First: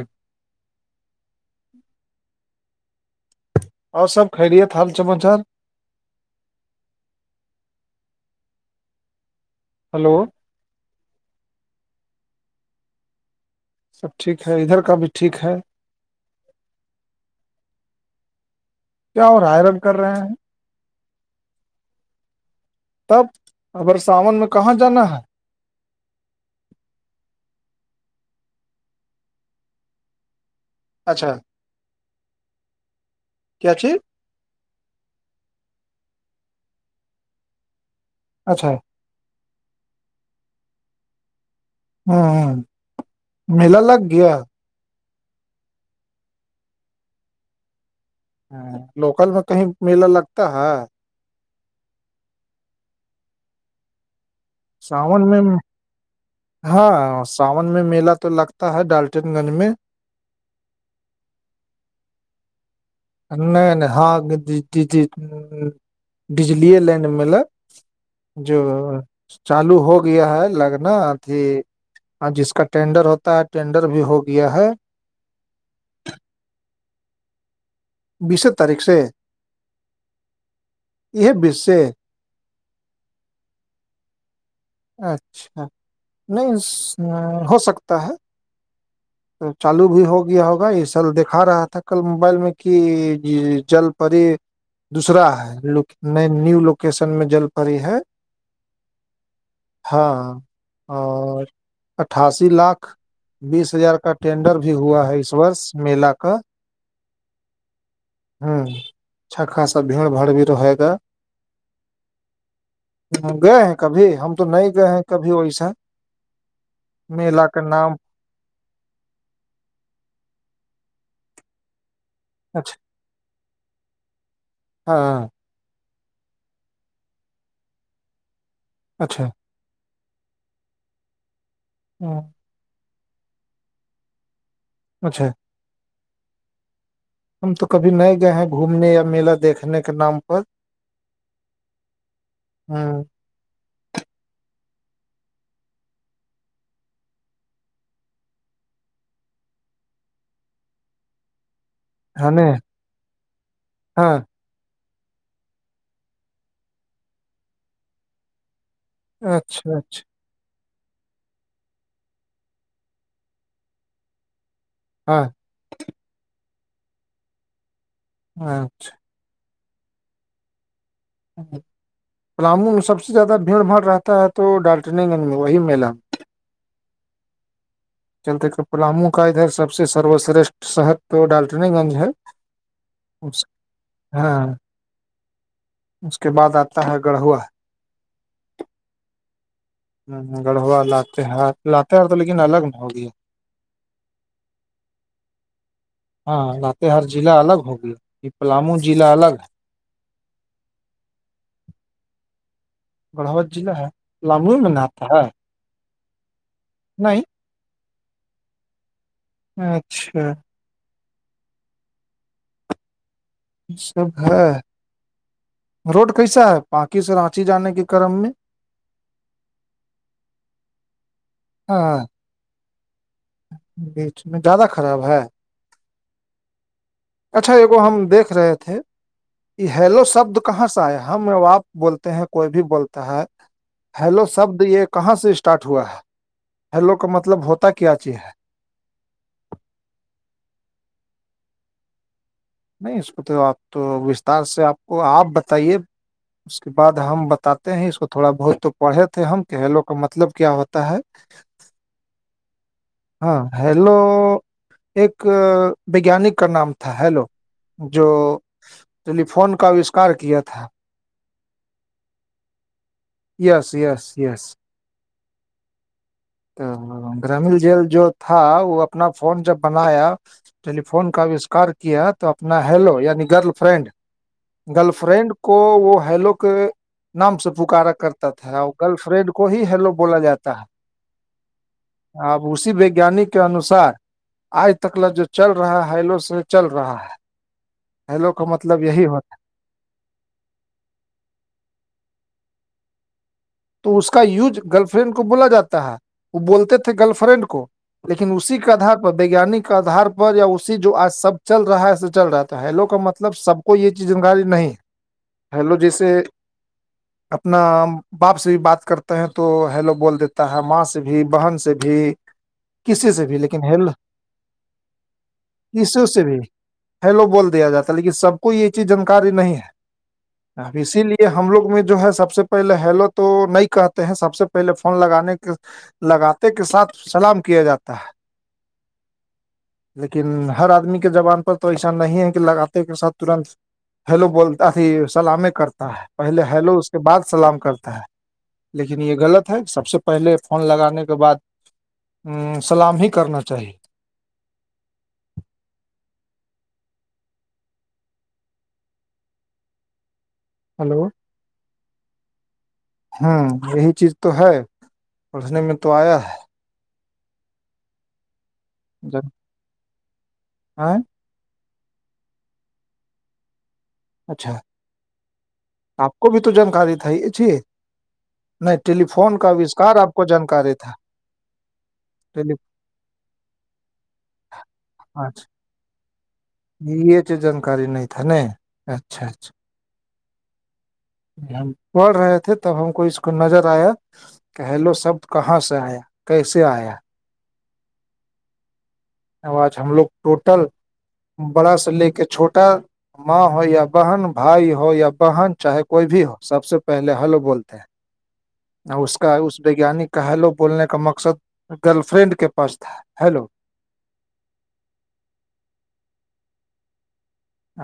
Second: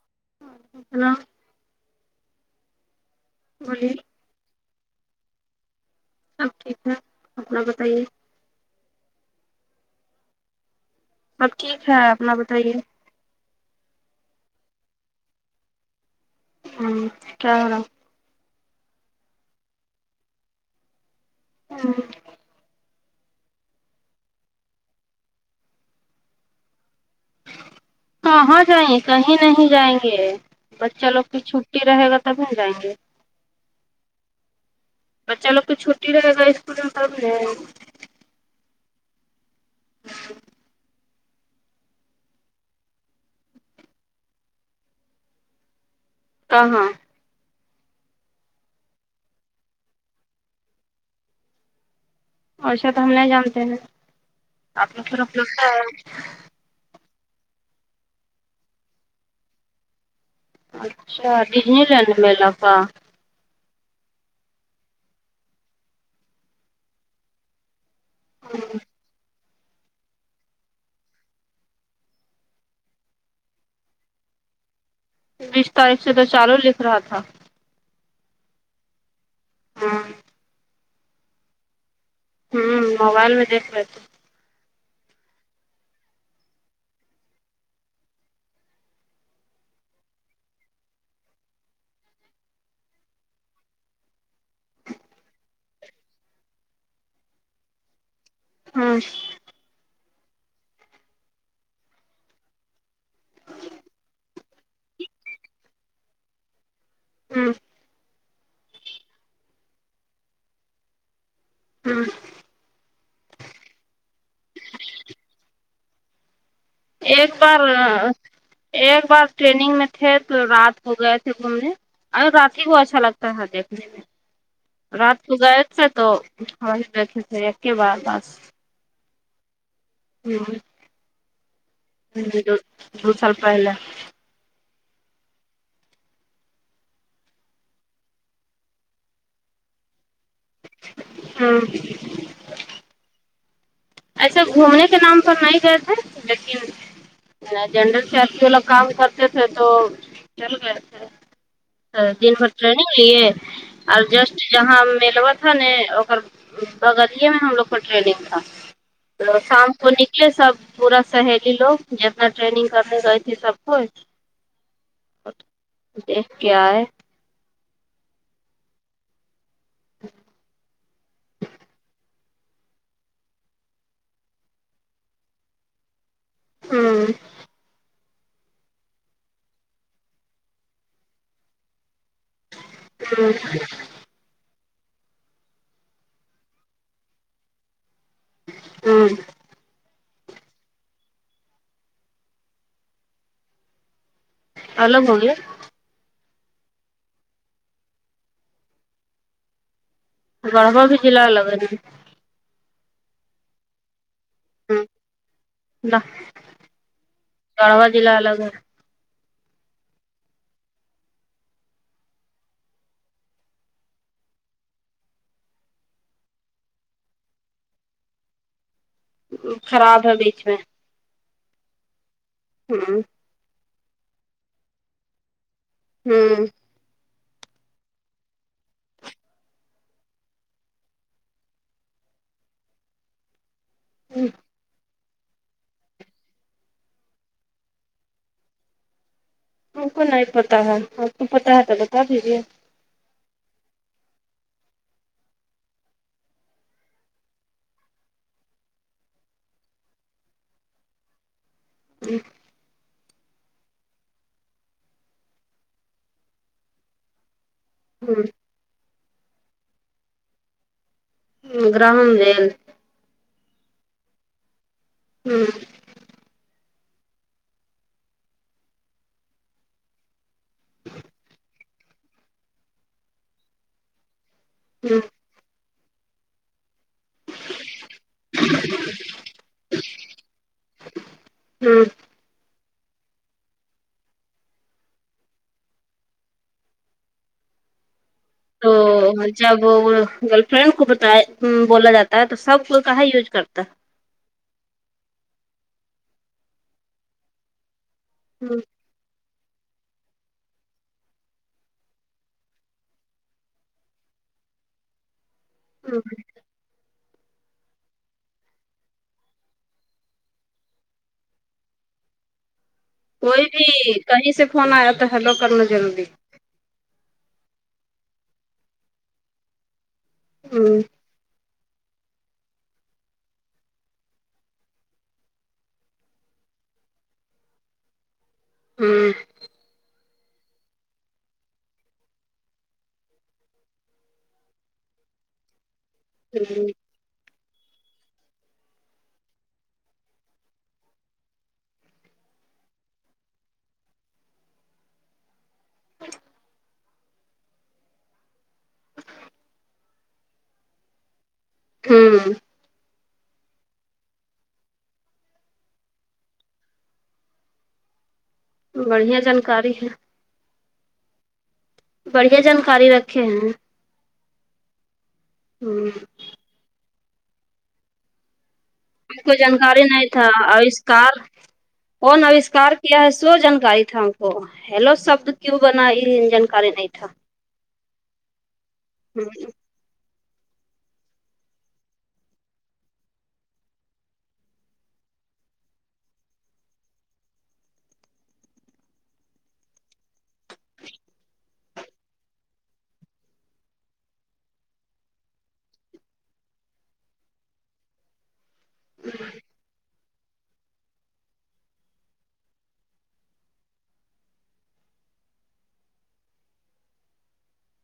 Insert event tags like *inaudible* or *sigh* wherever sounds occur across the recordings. اھ *inaudible* hello *inaudible* *inaudible* بولیے اور سب خیلیے حال چمچار *inaudible* سب ٹھیک ہے اپنا بتائیے *inaudible* ہلو ہم ٹھیک ہے اپنا بتائیے سب ٹھیک ہے ادھر کا بھی ٹھیک ہے ہوں کیا رہا *inaudible* کیا اور آائرن کر رہے ہیں *inaudible* ہاں *inaudible* تب ابگر ساون میں کہاں جانا ہے کہاں جائیں کہیں نہیں جائیں گے بچہ لوگ اچھا کی چھٹی رہے گا تب ہم جائیں گے کیا چھی *inaudible* بچہ لوگ تو چھوٹی رہے گا اسکول میں کب اچھا *inaudible* ہوں ہ میلا لگ گیا کہاں ہے *unintelligible* ہ لوکل میں کہیں میلا لگتا ہے اور شاید ہم نہیں جانتے ہیں آپ لوگ ساون طرف میں لگتا ہے ہاں ساون میں میلا تو لگتا ہے ڈالٹن گنج میں اچھا ڈزنی لینڈ میںلا تھاا نہیں نہیں ہاںی ڈجلی لائن مل *inaudible* جو چالو ہو گیا ہے لگنا ا تھی ہاں جس کا ٹینڈر ہوتا ہے ٹینڈر بھی ہو گیا ہے بیس تاریخ سے تو چالو لکھ رہا تھا بیس تاریخ سے ہاں یہ بش *inaudible* ہوں موبائل میں دیکھ لیتی اچھا نہیں ہو سکتا ہے چالو بھی ہو گیا ہوگا یہ سل دکھا رہا تھا کل موبائل میں کہ جل پی دوسرا ہے نیو لوکیشن میں جل پڑی ہے ہاں ہاں اور اٹھاسی لاکھ بیس ہزار کا ٹینڈر بھی ہوا ہے اس وورس میلا کا ہوں ہوں چھکھا ساب بھیڑ باڑ بھی رہے گا ہاں گئے ہیں کبھی ہم تو نہیں گئے ہیں کبھی ویسا ایک میلا کا بار نام ایک بار ٹریننگ میں تھے تو رات ہو گئے تھے گھومنے ارے رات ہی کو اچھا لگتا ہے دیکھنے میں ہاں رات کو گئے تو تو ہم بیھے ایک کے بار بس اچھا ہوں ہوں، ہ دو سولپ ہےل اچھا ہم تو کبھی نہیں گئے ہیں گھومنے یا میلہ دیکھنے کے نام پر ہاں ہاں ایسے گھومنے کے نام پر نہیں گئے تھے لیکن جنڈر سیلی والا کام کرتے تھے تو چل گئے تھے ا ہے دن بھر ن ٹر نہیں نہیں ہے اور ہاں جسٹ جہاں میلوا تھا ن ا بغلے میں ہم لوگ کو ٹرینگ تھا اچھا سانتوونک اچھا اسے سب پورا سہیلی لوگ جتنا ٹریننگ کرنے گئے تھے سب کو ہاں دیکھ کیا ہے اچھا *unintelligible* *inaudible* پلامو میں سب سے زیادہ بھیڑ بھاڑ رہتا ہے تو ڈالٹن گنج میں وہی میلہ ہاں چلتے کہ پلامو کا ادھر سب سے سروشرشٹھ شہر تو ڈالٹنی گنج ہے ہ *unintelligible* اس *inaudible* ہاں اس کے بعد آتا ہے گڑھوا ہوں ہ گڑھوا لاتے ہار لاتے ہار تو لیکن الگ نہ ہوگیا ال لگ ہوگے ہاں بات ہر ضلع الگ ہوگی یہ پلامو ضلع الگ ہے بڑ با بھی چل الگ ہےے بڑھاوت ضع ہے لموے میں نہاتا ہے اللہ نہیں تڑوا جلہ الگ ہے اچھا یہ سب ہے روڈ کیسا ہے پانکی سے رانچی جانے کے کرم میں خراب ہے بیچ میں ہاں ہاں بیچ میں زیادہ خراب ہے ہوں اچھا یہگو ہم دیکھ رہے تھے ہیلو شبد کہاں سا آ ہے ہم آپ بولتے ہیں کوئی بھی بولتا ہے ہیلو شبد یہ کہاں سے اسٹارٹ ہوا ہے ہیلو کا مطلب ہوتا کیا چیز ہے تم کو نہیں پتتا ہے اور کو پتا ہے تو بتا دیجیے نہیں اس کو تو آپ تو وستار سے آپ کو آپ بتائیے اس کے بعد ہم بتاتے ہیں اس کو تھوڑا بہت تو پڑھے تھے ہم کھیلو کا مطلب کیا ہوتا ہے جی ہاں ہیلو ایک بگیانک کا نام تھا ہیلو جو ہوں ٹیلیفون کا آوشکار کیا تھا گرہن د یس یس یس ہوں تو گرامل جیل جو تھا وہ اپنا فون جب بنایا ٹیلیفون کا آوشکار کیا تو اپنا ہیلو یعنی گرل فرینڈ گرل ہوں فرینڈ کو وہ ہیلو کے نام سے پکارا کرتا تھا اور گرل فرینڈ کو ہی ہیلو بولا جاتا ہوں ہے اب اسی ویگانک کے انوسار آج تکلا جو چل رہا ہے ہیلو سے چل رہا ہے ہیلو کا تو مطلب یہی ہوتا مجاگپ فرینڈ کو بتایا بولا جاتا ہے تو سب کو کہاں یوز کرتا ہے تو اس کا یوج گرل فرینڈ کو بولا جاتا ہے وہ بولتے تھے گرل فرینڈ کو لیکن ہے اسی کھا پ ویجانک آدار پر یا اسی جو آج سب چل رہا ہے ایے چل رہا ہے تو ہیلو کا مطلب سب کوئی یہ چی جکاری نہیں ج ہیلو جیسے اپنا باپ سے بھی بات کرتے ہیں تو ہیلو بول دیتا ہے ماں سے بھی بہن سے بھی کسی سے بھی کوئی لیکن ہل کہیں سے فون آیا تو ہیلو کرنا ضروری اسو سے بھی ہیلو بول دیا جاتا ہے لیکن سب کو یہ چیز جانکاری نہیں ہے اب ہوں اسی لیے یہ ہم لوگ میں جو ہے سب سے پہلے ہیلو تو نہیں کہتے ہیں سب سے پہلے فون لگانے کے لگاتے کے ساتھ سلام کیا جاتا ہے ہوں لیکن ہر آدمی کے زبان پر تو ایسا نہیں ہے کہ لگاتے کے ساتھ ترنت ہیلو بولتا تھی سلامیں کرتا ہے پہلے ہیلو اس کے بعد سلام کرتا ہے لیکن یہ غلط ہے کہ سب سے پہلے فون لگانے کے بعد سلام ہی کرنا چاہیے ہلو ہاں ہوں یہی چیز تو ہے پڑھنے میں تو آیا ہے بڑھیا جانکاری ہے ہاں بڑھیا جانکاری رکھے ہیں اچھا ہوں آپ کو بھی تو جانکاری تھا ا چیے ہم کو جانکاری نہیں آپ کو تھا جانکاری تھا اوشکار کون ٹیلی آوشکار کیا ہے سو جانکاری تھا ہم کو ہیلو شبد اچھا کیوں بنا جن یہ تو جانکاری نہیں تھا ن اچھا اچھا ہم پڑھ رہے تھے تب ہم کو اس کو نظر آیا کہ ہیلو سب کہاں سے آیا کیسے آیا آج ہم لوگ ٹوٹل بڑا سا لے کے چھوٹا ماں ہو یا بہن بھائی ہو یا بہن چاہے کوئی بھی ہو سب سے پہلے ہلو بولتے ہیں اس کا اس وگیانک کا ہیلو بولنے کا مقصد گرل فرینڈ کے پاس تھا ہیلو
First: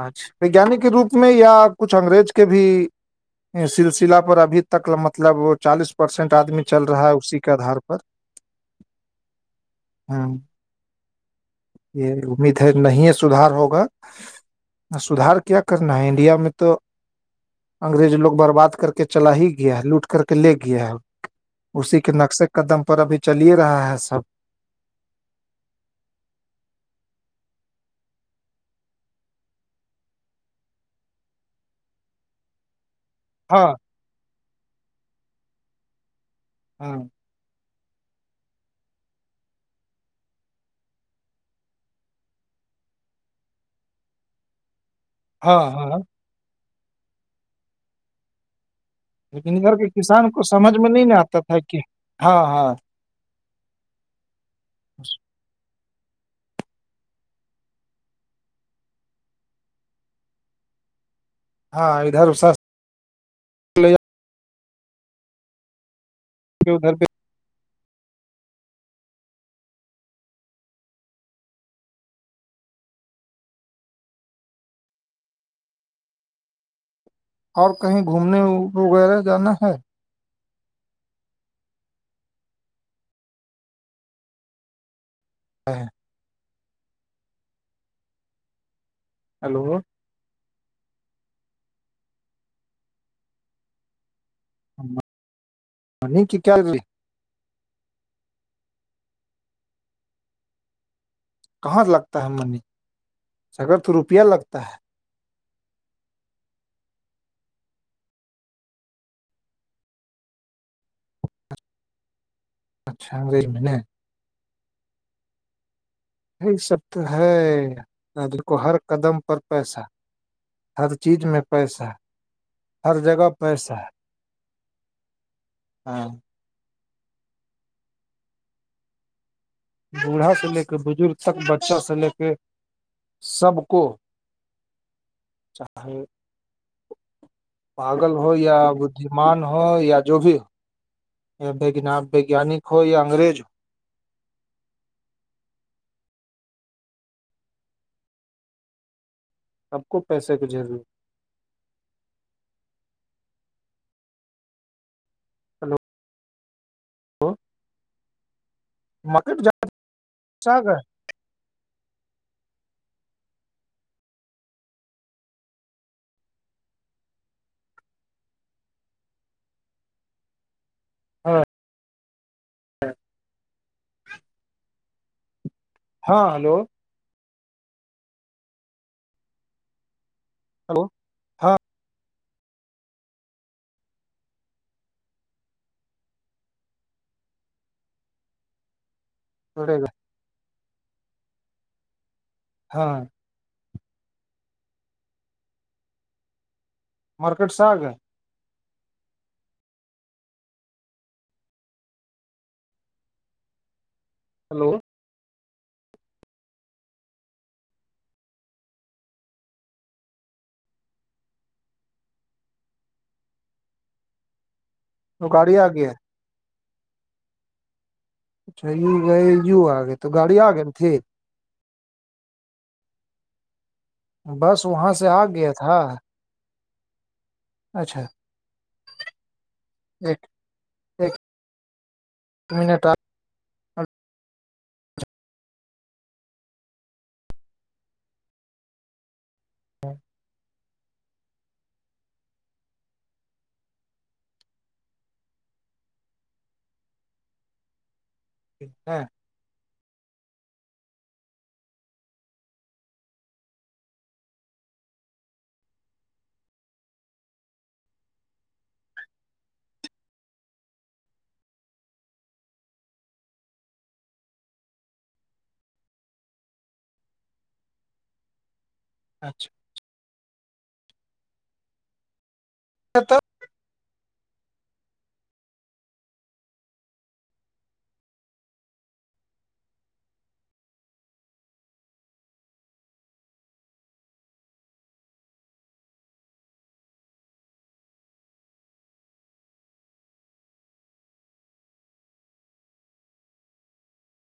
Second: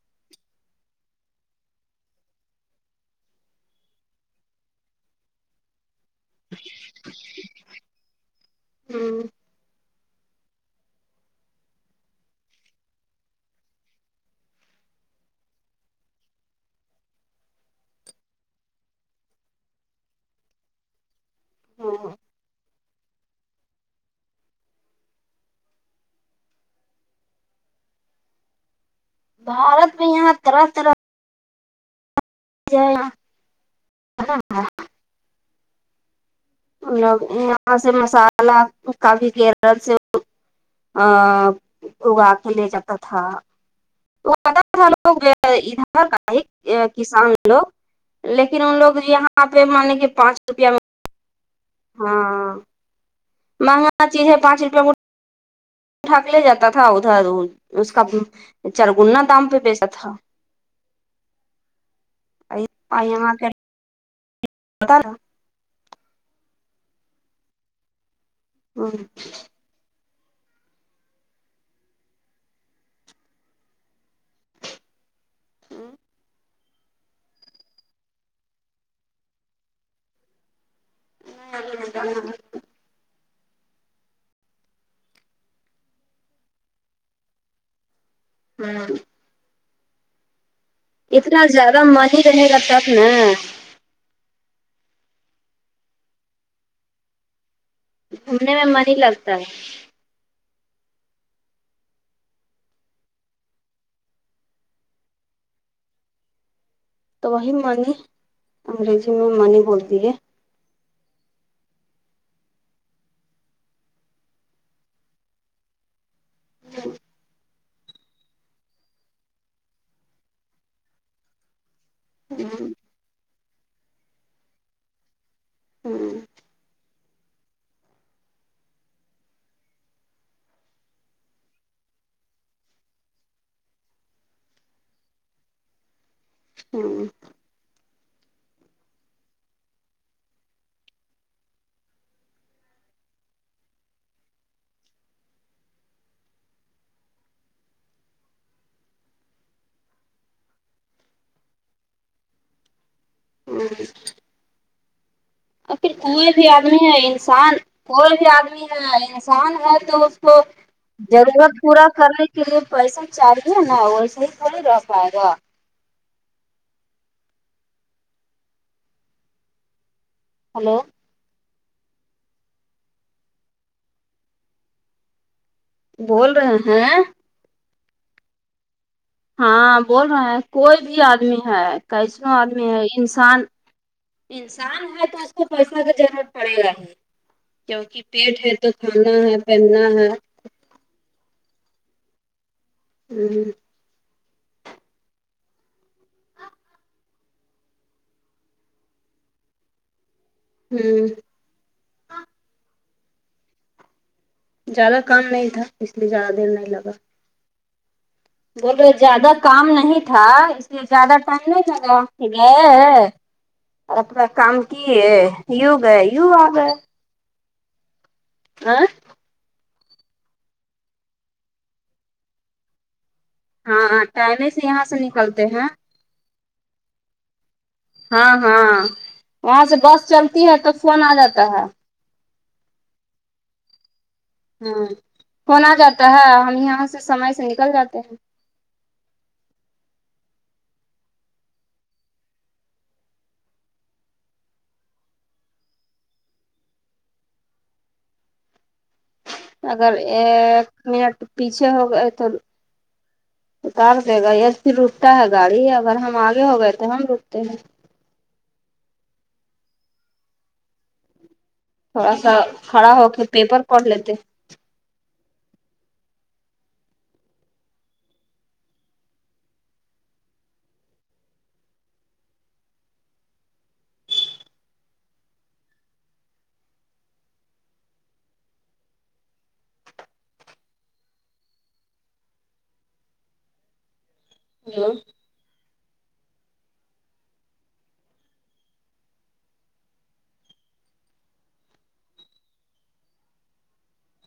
اچھ وجیانک کے روپ میں یا کچھ انگریز کے بھی سلسلہ پر ابھی تک مطلب چالیس پرسینٹ آدمی چل رہا ہے اسی کے آدار پر *inaudible* یہ امید ہے نہیں ہے سدھار ہوگا سدار کیا کرنا ہے انڈیا میں تو انگریز لو برباد کر کے چلا ہی گیا ہے لوٹ کر کے لے گیا ہے اسی کے نقشے کا دم پر ابھی چل ہی رہا ہے سب بارت میں یہاں طرح طرح *inaudible* ہاں *inaudible* و ہاں یہاں سے مسالہ کافی کیرل سے ا اگا کے لے جاتا تھا وہ لوگ ہاں ہاں ادھر کسان لوگ لیکن ان لوگ جی لیکن ان گھر کے کسان کو سمجھ میں نہیں نہیں آتا تھا کہ ہاں ہاں مہنگانا چیز ہے پانچ روپیہ ٹھااک لے جاتا تھا ادھر اس کا چرگنا دام پہ بیچا تھا *inaudible* ہاں ادھر آائاں لے جا *inaudible* *inaudible* *inaudible* اور کہیں گھومنے وغیرہ جانا ہے *inaudible* *inaudible* *inaudible* ہلو اتنا زیادہ منی ہی رہنے لگتاب ن منی کی کیای گھومنے میں من ہی لگتا ہے کہاں سے لگتا ہے منی اگر تو روپیہ لگتا ہے تو وہی منی انگریزی میں منی بولتی ہے اچھا انگریز میں ن یہ سب تو ہے د کو ہر قدم پر پیسہ ہر چیز میں پیسہ ہر جگہ پیسہ ہے ہ *inaudible* بوڑھا سے لے کے بزرگ تک بچہ سے لے کے سب کو *inaudible* *inaudible* پاگل ہو یا بدیمان ہو یا جو بھی ہو یا وگیانک ہو یا انگریز ہو آپ کو پیسے کی ضرور *unintelligible* اور ہلو پھر کوئی بھی آدمی ہے انسان کوئی بھی آدمی ہے مارکیٹ انسان ہے تو اس کو ج گئے ضرورت پورا کرنے کے لیے پیسہ چاہیے نا ویسے ہی تھوڑی رہ پائے گا ہلو *unintelligible* بول ہاں رہے ہلو ہیں ہاں بول رہے ہیں کوئی ہلو بھی آدمی ہاں ہے کیسن آدمی ہے انسان انسان ہے تو اس کو پیسہ کی ضرورت پڑے گا ہی کیونکہ پیٹ ہے تو کھانا ہے چڑے پہننا گا ہے ہاں ہوں مارکیٹ ساگ ہے ہمم ہلو ز کام نہیں تھا اس لیے زیادہ دیر نہیں لگا بولو زیادہ کام نہیں تھا زیادہ ٹائم نہیں لگا اور اپنا کام کی ہے تو گاڑی آ یوگ گیا یو آگ اچھا یو گئے یو آ گئے تو گاڑی آ گئے ن تھھی ہاں ٹائم سے بس یہاں وہاں سے آ نکلتے گیا ہیں تھا اچھا ہاں ہاں وہاں سے بس ایک چلتی ہے تو فون آ ایک جاتا ہے *unintelligible* ہوں فنا آ جاتا ہے ہم یہاں سے سمے سے نکل جاتے ہیں *unintelligible* *unintelligible* اگر ایک منٹ پیچھے ہو گئے تو اتار دے گا پ رکتا ہے گاڑی اگر ہم آگے ہو گئے تو ہم رکتے ہیں تھوڑا سا کھڑا ہو کے پیپر کر لیتے اچھا *unintelligible* *unintelligible*